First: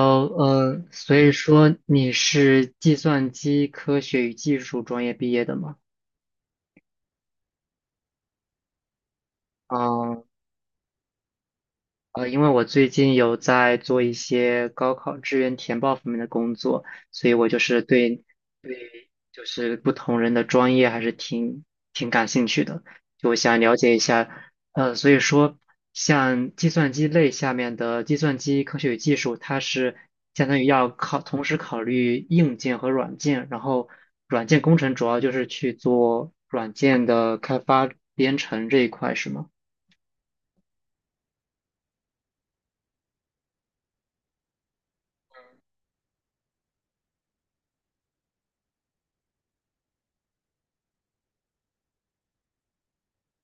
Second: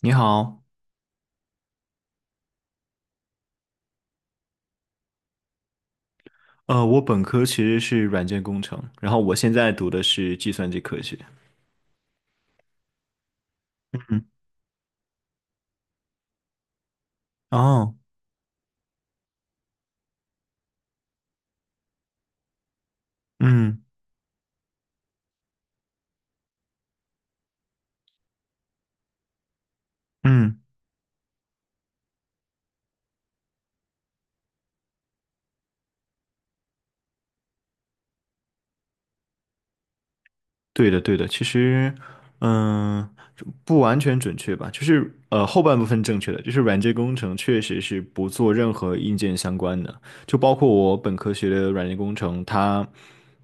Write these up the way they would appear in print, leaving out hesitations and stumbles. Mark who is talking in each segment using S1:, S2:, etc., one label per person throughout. S1: 你 好，
S2: 所以说你是计算机科学与技术专业毕业的吗？
S1: 我本科其实是软件工程，然后我现在读的
S2: 嗯。
S1: 是计算机科学。
S2: 因为我最近有在做一
S1: 嗯。
S2: 些高考志愿填报方面的工作，所以我就是
S1: 哦。
S2: 对就是不同人的专业还是挺感兴趣的，就我想了
S1: 嗯
S2: 解一下。所以说，像计算机类下面的计算机科学与技术，它是相
S1: 嗯。
S2: 当于要考，同时考虑硬件和软件，然后软件工程主要就是去做软件的开发编程这一块，是吗？
S1: 对的，对的，其实，嗯，不完全准确吧，就是后半部分正确的，就是软件工程确实是不做任何硬件相关的，就包括我本科学的软件工程，它，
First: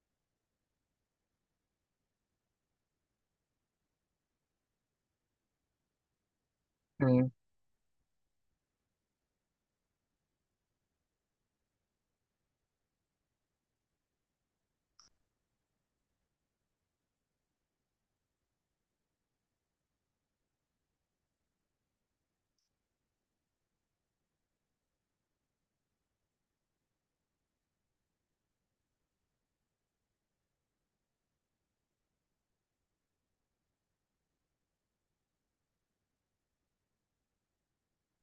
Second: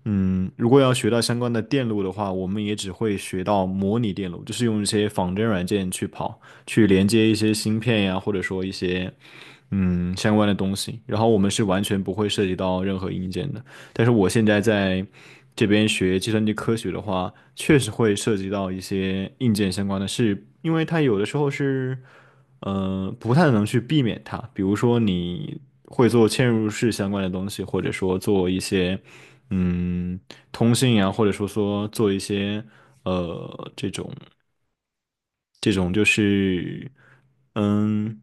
S1: 嗯，如果要学到相关的电路的话，我们也只会学到模拟电路，就是用一些仿真软件去跑，去连接
S2: 嗯。
S1: 一些芯片呀，或者说一些相关的东西，然后我们是完全不会涉及到任何硬件的。但是我现在在这边学计算机科学的话，确实会涉及到一些硬件相关的事，因为它有的时候是不太能去避免它。比如说，你会做嵌入式相关的东西，或者说做一些嗯通信啊，或者说做一些呃这种这种就是嗯，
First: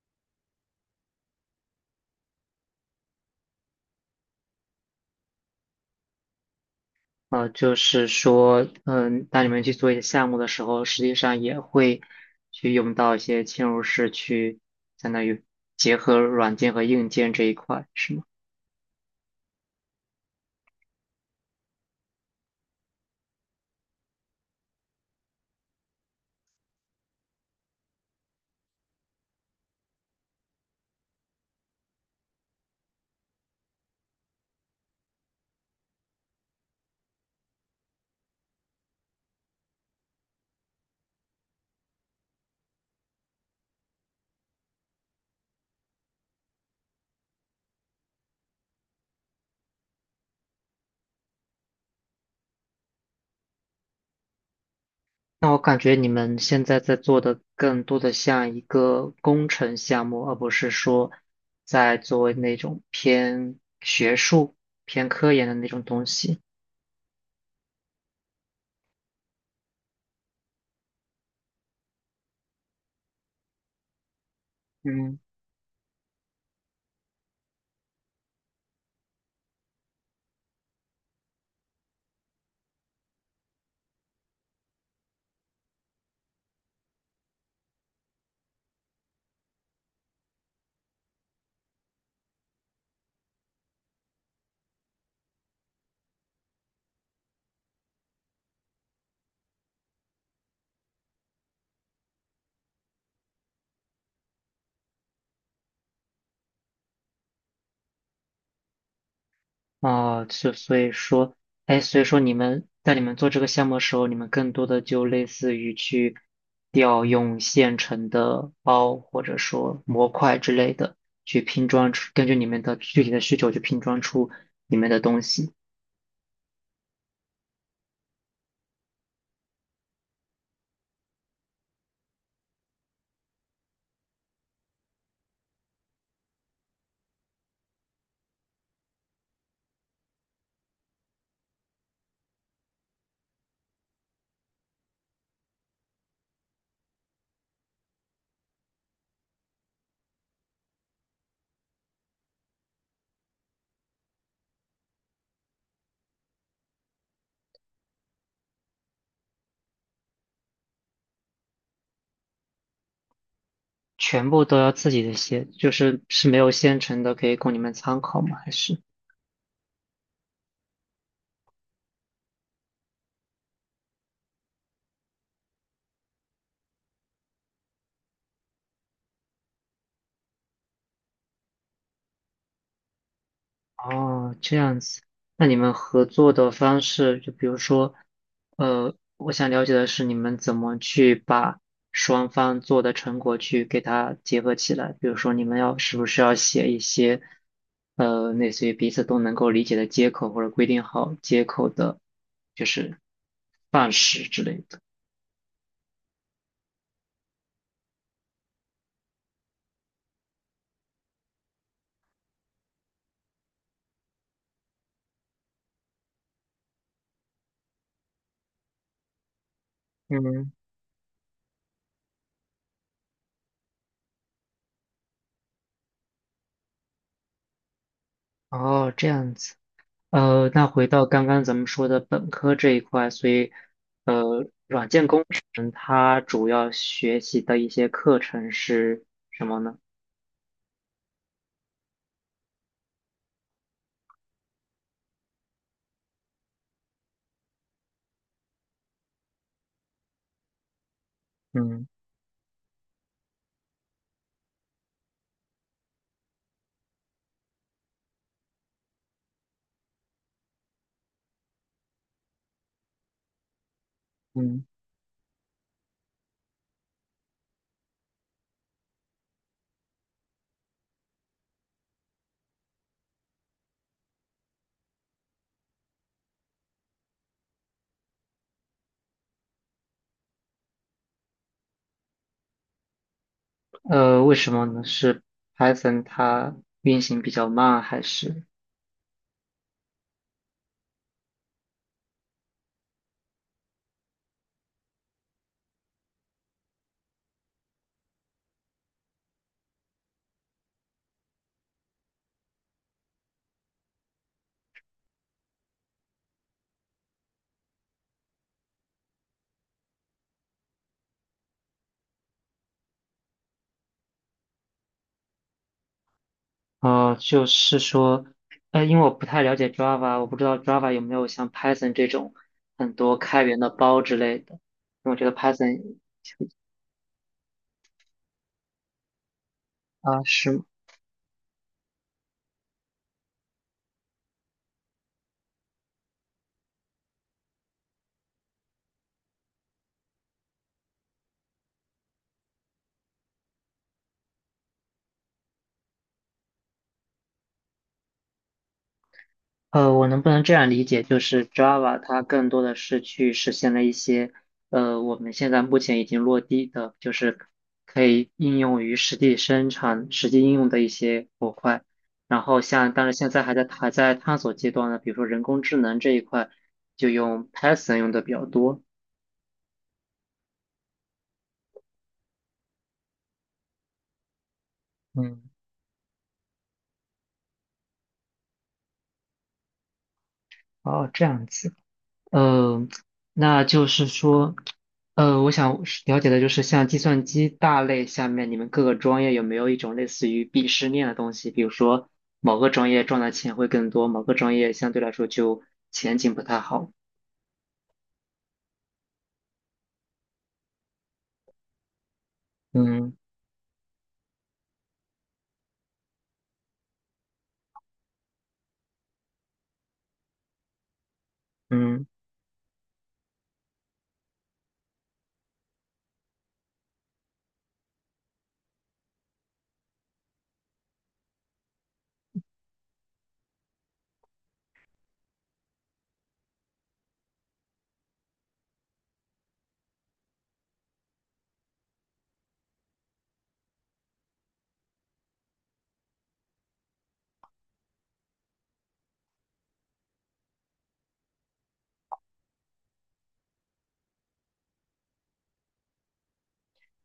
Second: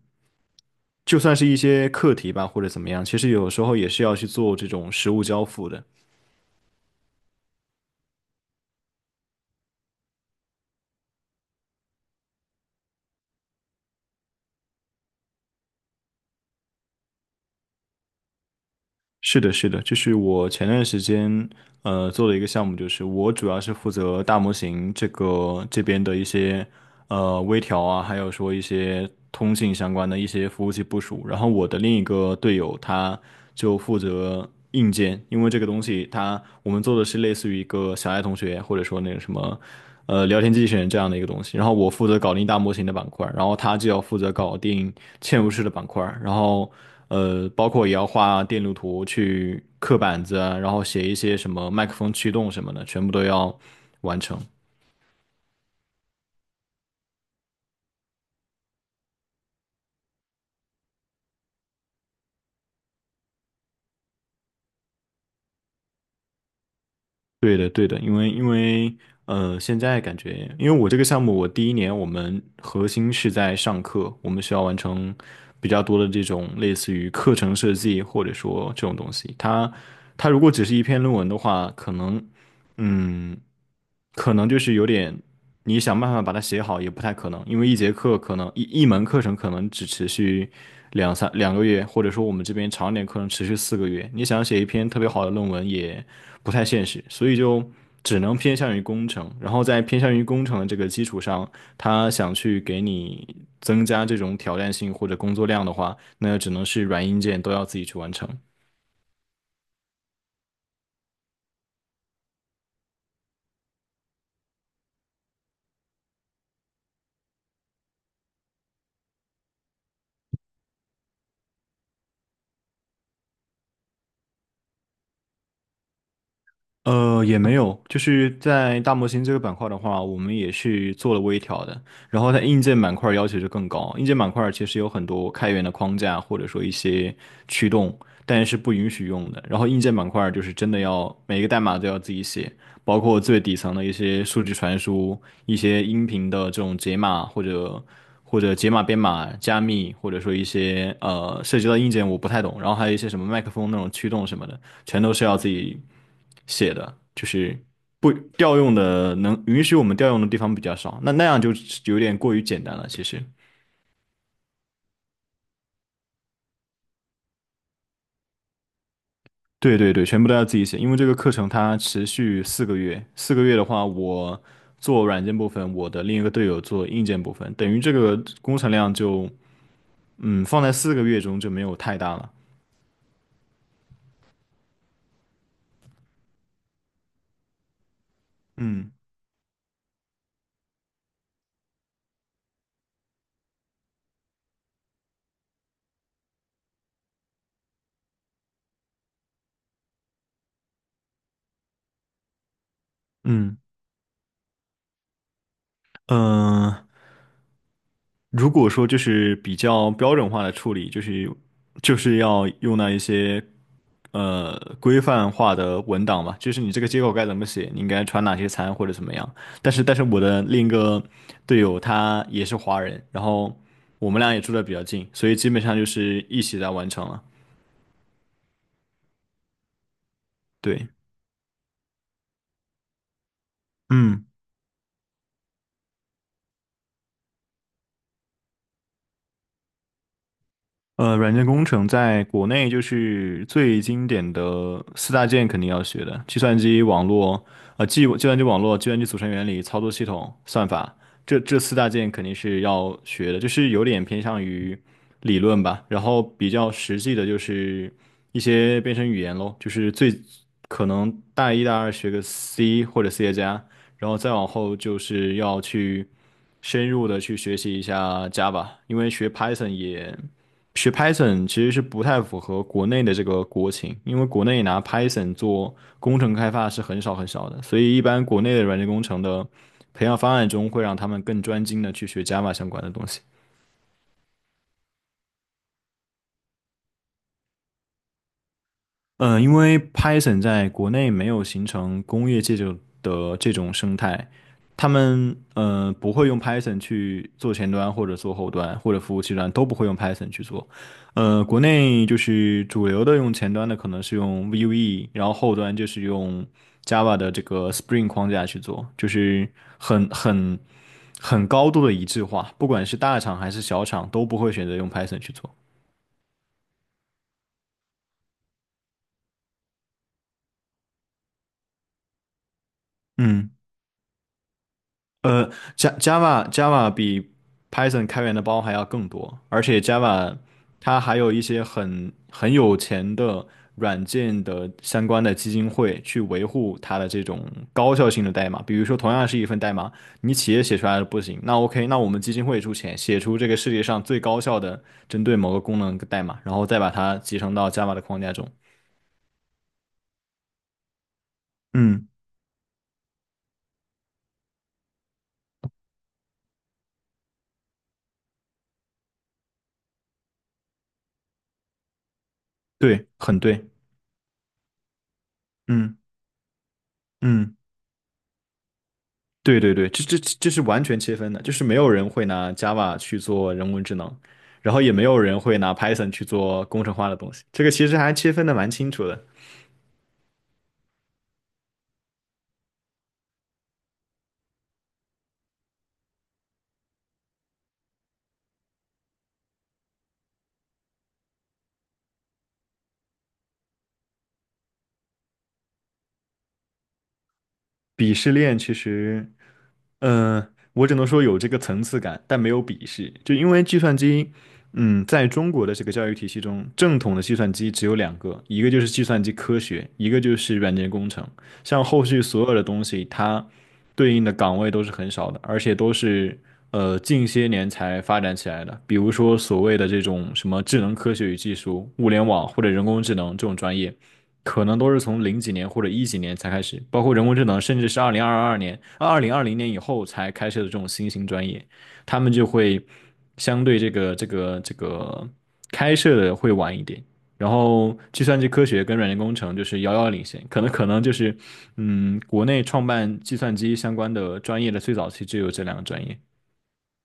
S1: 就算是一些课题吧，或者怎么样，其实有时候也是要去做这种实物交付的。
S2: 就是说，嗯，当你们去做一些项目的时候，实际上也会去用到一些嵌入式去，相当于结合软件和硬件这一块，是吗？
S1: 是的，是的，就是我前段时间做的一个项目，就是我主要是负责大模型这个这边的一些微调啊，还有说一些通信相关的一些服务器部署。然后我的另一个队友他就负责硬件，因为这个东西我们做的是类似于一个小爱同学或者说那个什么聊天机器人这样的一个东西。然后我负责搞定大模型的板块，然后他就要负责搞定嵌入式的板块，然后。包括也要画电路图去刻板子啊，然后写一些什么麦克风驱动什么的，全部都要完成。
S2: 那我感觉你们现在在做的更多的像一个工程项目，而不是说在做那种偏学术、偏科研的那种东西。
S1: 对的，对的，因为现在感觉，因为我这个项目，我第一年我们核心是在上课，我们需要完成
S2: 嗯。
S1: 比较多的这种类似于课程设计或者说这种东西。它如果只是一篇论文的话，嗯，可能就是有点你想办法把它写好也不太可能，因为一节课可能一门课程可能只持续两个月，或者说我们这边长一点课程持续四个月，你想写一篇特别好的论文也不太现实，所以就只能偏向于工程。然后在偏向于工程的这个基础上，他想去给你增加这种挑战性或者工作量的话，那只能是软硬件都要自己去完成。
S2: 啊，就所以说，哎，所以说你们在你们做这个项目的时候，你们更多的就类似于去调用现成的包或者说模块之类的，去拼装出，根据你们的具体的需求去拼装出你们的东西，
S1: 也没有，就是在大模型这个板块的话，我们也是做了微调的。然后在硬件板块要求就更高，硬件板块其实有很多开源的框架或者说一些驱动，但是不允许用的。然后硬件板块就是真的要每个代码都要自己写。包括最底层的一些数据传输、一些音频的这种解码或者解码编码、加密，或者说一些涉及到硬件我不太懂，然后还有一些什么麦克风那种驱动什么的，全都是要自己写的，就是不调用的能允许我们调用的地方比较少，那样就有点过于简单了，其实。
S2: 全部都要自己的写，就是是没有现成的可以供你们参考吗？还是？
S1: 对对对，全部都要自己写，因为这个课程它持续四个月，四个月的话，我做软件部分，我的另一个队友做硬件部分，等于这个工程量就，放在四个月中就没有太大了。
S2: 哦，这样子，那你们合作的方式，就比如说，
S1: 嗯
S2: 我想了解的是你们怎么去把双方做的成果去给它结合起来。比如说，你们要是不是要写一些，类似于彼此都能够理解的接口，或者规定好接口的，就是
S1: 嗯，
S2: 范式之类的。
S1: 嗯，如果说就是比较标准化的处理，就是要用到一些规范化的文档吧，就是你这个接口该怎么写，你应该传哪些参或者怎么样。但是我的
S2: 嗯。
S1: 另一个队友他也是华人，然后我们俩也住的比较近，所以基本上就是一起来完成了。
S2: 哦，这样子。那回
S1: 对，
S2: 到刚刚咱们说的本科这一块，所以，
S1: 嗯。
S2: 软件工程它主要学习的一些课程是什么呢？
S1: 软件工程在国内就是最经典的四大件肯定要学的，计算机网络，计算机网络、计算机组成原理、操作系统、算法，这四
S2: 嗯。
S1: 大件肯定是要学的，就是有点偏向于理论吧，然后比较实际的就是一些编程语言咯，就是最可能大一、大二学个 C 或者 C 加加，然后再往
S2: 嗯。
S1: 后就是要去深入的去学习一下 Java,因为学 Python 也。学 Python 其实是不太符合国内的这个国情，因为国内拿 Python 做工程开发是很少很少的，所以一般国内的软件工程的培养方案中会让他们更专精的去学 Java 相关的东西。
S2: 为什么呢？是 Python 它运行比较慢，还是？
S1: 嗯，因为 Python 在国内没有形成工业界就的这种生态，他们不会用 Python 去做前端或者做后端或者服务器端都不会用 Python 去做。国内就是主流的用前端的可能是用 Vue,然后后端就是用 Java 的这个 Spring 框架去做，就是很很很高度的一致化，不管是大厂还是小厂都不会选择用 Python 去做。
S2: 就是说，因为我不太了解 Java,我不知道 Java 有没有像 Python 这种很多开
S1: 嗯。
S2: 源的包之类的，因为我觉得
S1: 呃
S2: Python
S1: ，Ja-，Java Java 比 Python 开源的包还要更多，而且
S2: 啊，
S1: Java
S2: 是。
S1: 它还有一些很有钱的软件的相关的基金会去维护它的这种高效性的代码。比如说，同样是一份代码，你企业写出来的不行，那 OK,那我们基金会出钱写出这个世界上最高效的针对某个功能的代码，然后再把它集成到 Java 的框架中。
S2: 我能不能这样理解，就是 Java
S1: 嗯，
S2: 它更多的是去实现了一些，我们现在目前已经落地的，就是可以应用于实际生产、实际应用的一些模块。然后像，但
S1: 对，
S2: 是现
S1: 很
S2: 在还在
S1: 对。
S2: 还在探索阶段呢，比如说人工智
S1: 嗯
S2: 能这一块，就用
S1: 嗯。
S2: Python 用的比较多。
S1: 对对对，这是完全切分的，就是没有人会拿 Java 去做人工智能，然后也没有人
S2: 嗯。
S1: 会拿 Python 去做工程化的东西。这个其实还切分的蛮清楚的。
S2: 哦，这样子。呃，那就是说，我想是了解的就是，像计算机大类下面，你们各个专业有没有一种类似于鄙视链的东西？比如说，某个专业赚的钱会更多，某个专业相对来说就前景不太好。
S1: 鄙视链其实。嗯，我只能说有这个层次感，但没有鄙视。
S2: 嗯。
S1: 就因为计算机，在中国的这个教育体系中，正统的计算机只有两个，一个就是计算机科学，一个就是软件工程。像后
S2: 嗯。
S1: 续所有的东西，它对应的岗位都是很少的，而且都是近些年才发展起来的。比如说所谓的这种什么智能科学与技术、物联网或者人工智能这种专业。可能都是从零几年或者一几年才开始，包括人工智能，甚至是2022年、2020年以后才开设的这种新型专业，他们就会相对这个开设的会晚一点。然后，计算机科学跟软件工程就是遥遥领先，可能就是，国内创办计算机相关的专业的最早期只有这两个专业。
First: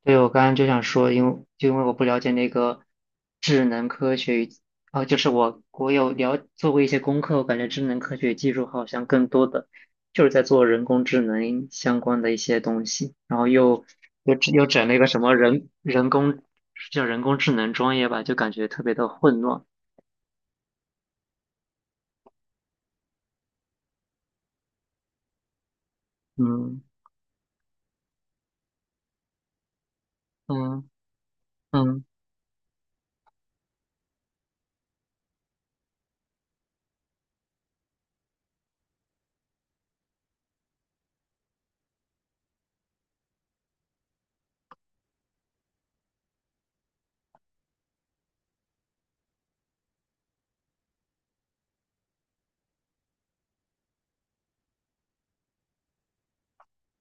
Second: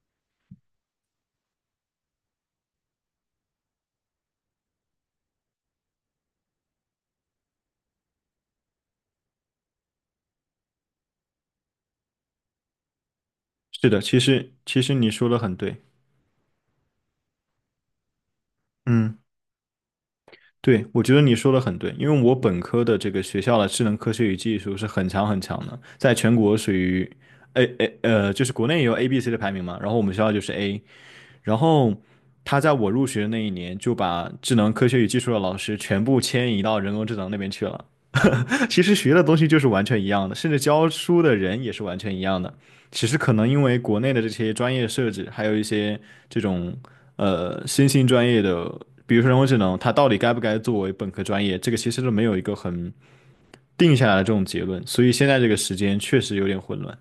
S2: 对，我刚刚就想说，因为就因为我不了解那个智能科学与，哦，就是我有了做过一些功课，我感觉智能科学技术好像更多的就是在做人工智能相关的一些东西，然后又
S1: 是的，其
S2: 又
S1: 实
S2: 整又
S1: 其
S2: 整了
S1: 实
S2: 一个
S1: 你
S2: 什
S1: 说
S2: 么
S1: 的很
S2: 人
S1: 对，
S2: 人工叫人工智能专业吧，就感觉特别的
S1: 嗯。
S2: 混乱。
S1: 对，我觉得你说的很对，因为我本科的这个学校的智能科学与技术是很强很强的，在全国属
S2: 嗯。
S1: 于 A。就是国内也有 A、B、C 的排名嘛，然后我们学校就是 A,
S2: 嗯。
S1: 然后
S2: 嗯，
S1: 他在我入学的那一年就把智能科学与技术的老师全部迁移到人工智能那边去了，其实学的东西就是完全一样的，甚至教书的人也是完全一样的。只是可能因为国内的这些专业设置，还有一些这种新兴专业的，比如说人工智能，它到底该不该作为本科专业，这个其实都没有一个很定下来的这种结论。所以现在这个时间确实有点混乱。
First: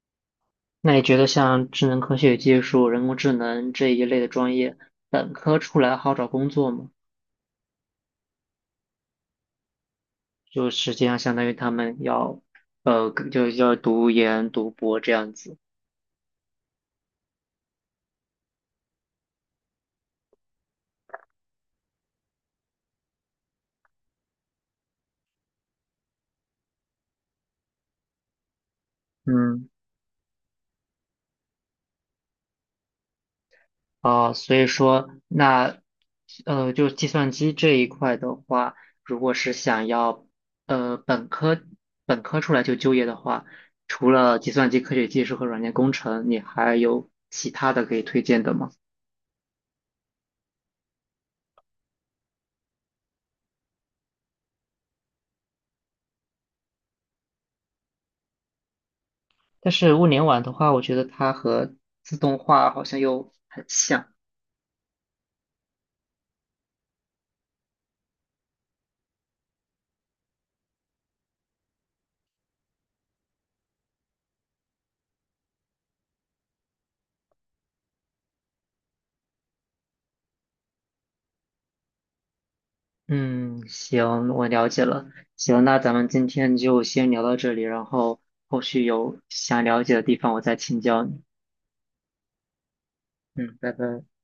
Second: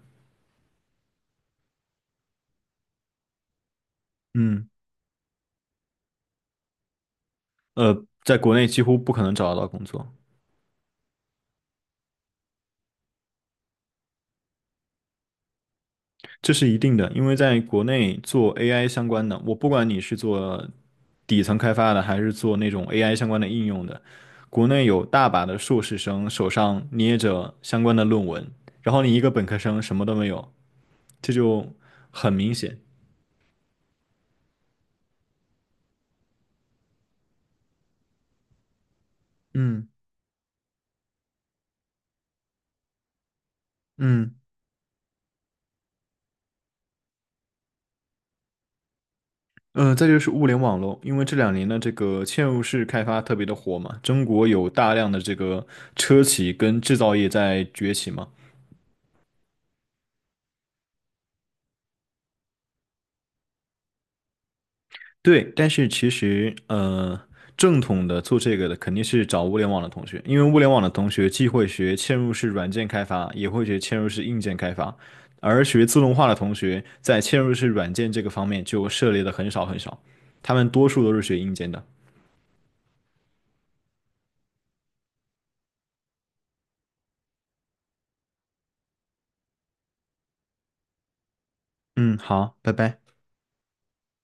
S2: 那你觉得像智能科学技术、人工智能这一类的专
S1: 嗯，
S2: 业，本科出来好找工作吗？
S1: 在国内几乎不可能找得到工作，
S2: 就实际上相当于他们要，就要读研、读博这样子。
S1: 这是一定的，因为在国内做 AI 相关的，我不管你是做底层开发的，还是做那种 AI 相关的应用的。国内有大把的硕士生手上捏着相关的论文，然后你一个本科
S2: 嗯。
S1: 生什么都没有，这就很明显。
S2: 啊，所以说那，就计算机这一块的话，如果是想
S1: 嗯
S2: 要，呃，本科本科出来就就业的话，除
S1: 嗯，
S2: 了计算机科学技术和软件工程，你还有其他的可以推荐的吗？
S1: 再就是物联网喽，因为这两年的这个嵌入式开发特别的火嘛，中国有大量的这个车企跟制造业在崛起嘛，
S2: 但是物联网的话，我觉得它和自动化好像又很像。
S1: 对，但是其实，正统的做这个的肯定是找物联网的同学，因为物联网的同学既会学嵌入式软件开发，也会学嵌入式硬件开发，而学自动化的同学在嵌入式软件这个方面就涉猎的很少很少，他们多数都是学硬件的。
S2: 嗯，行，我了解了。行，那咱们今天就先聊到这里，然后后续有想了解的地方，我再请教你。
S1: 嗯，好，拜拜。
S2: 嗯，拜拜。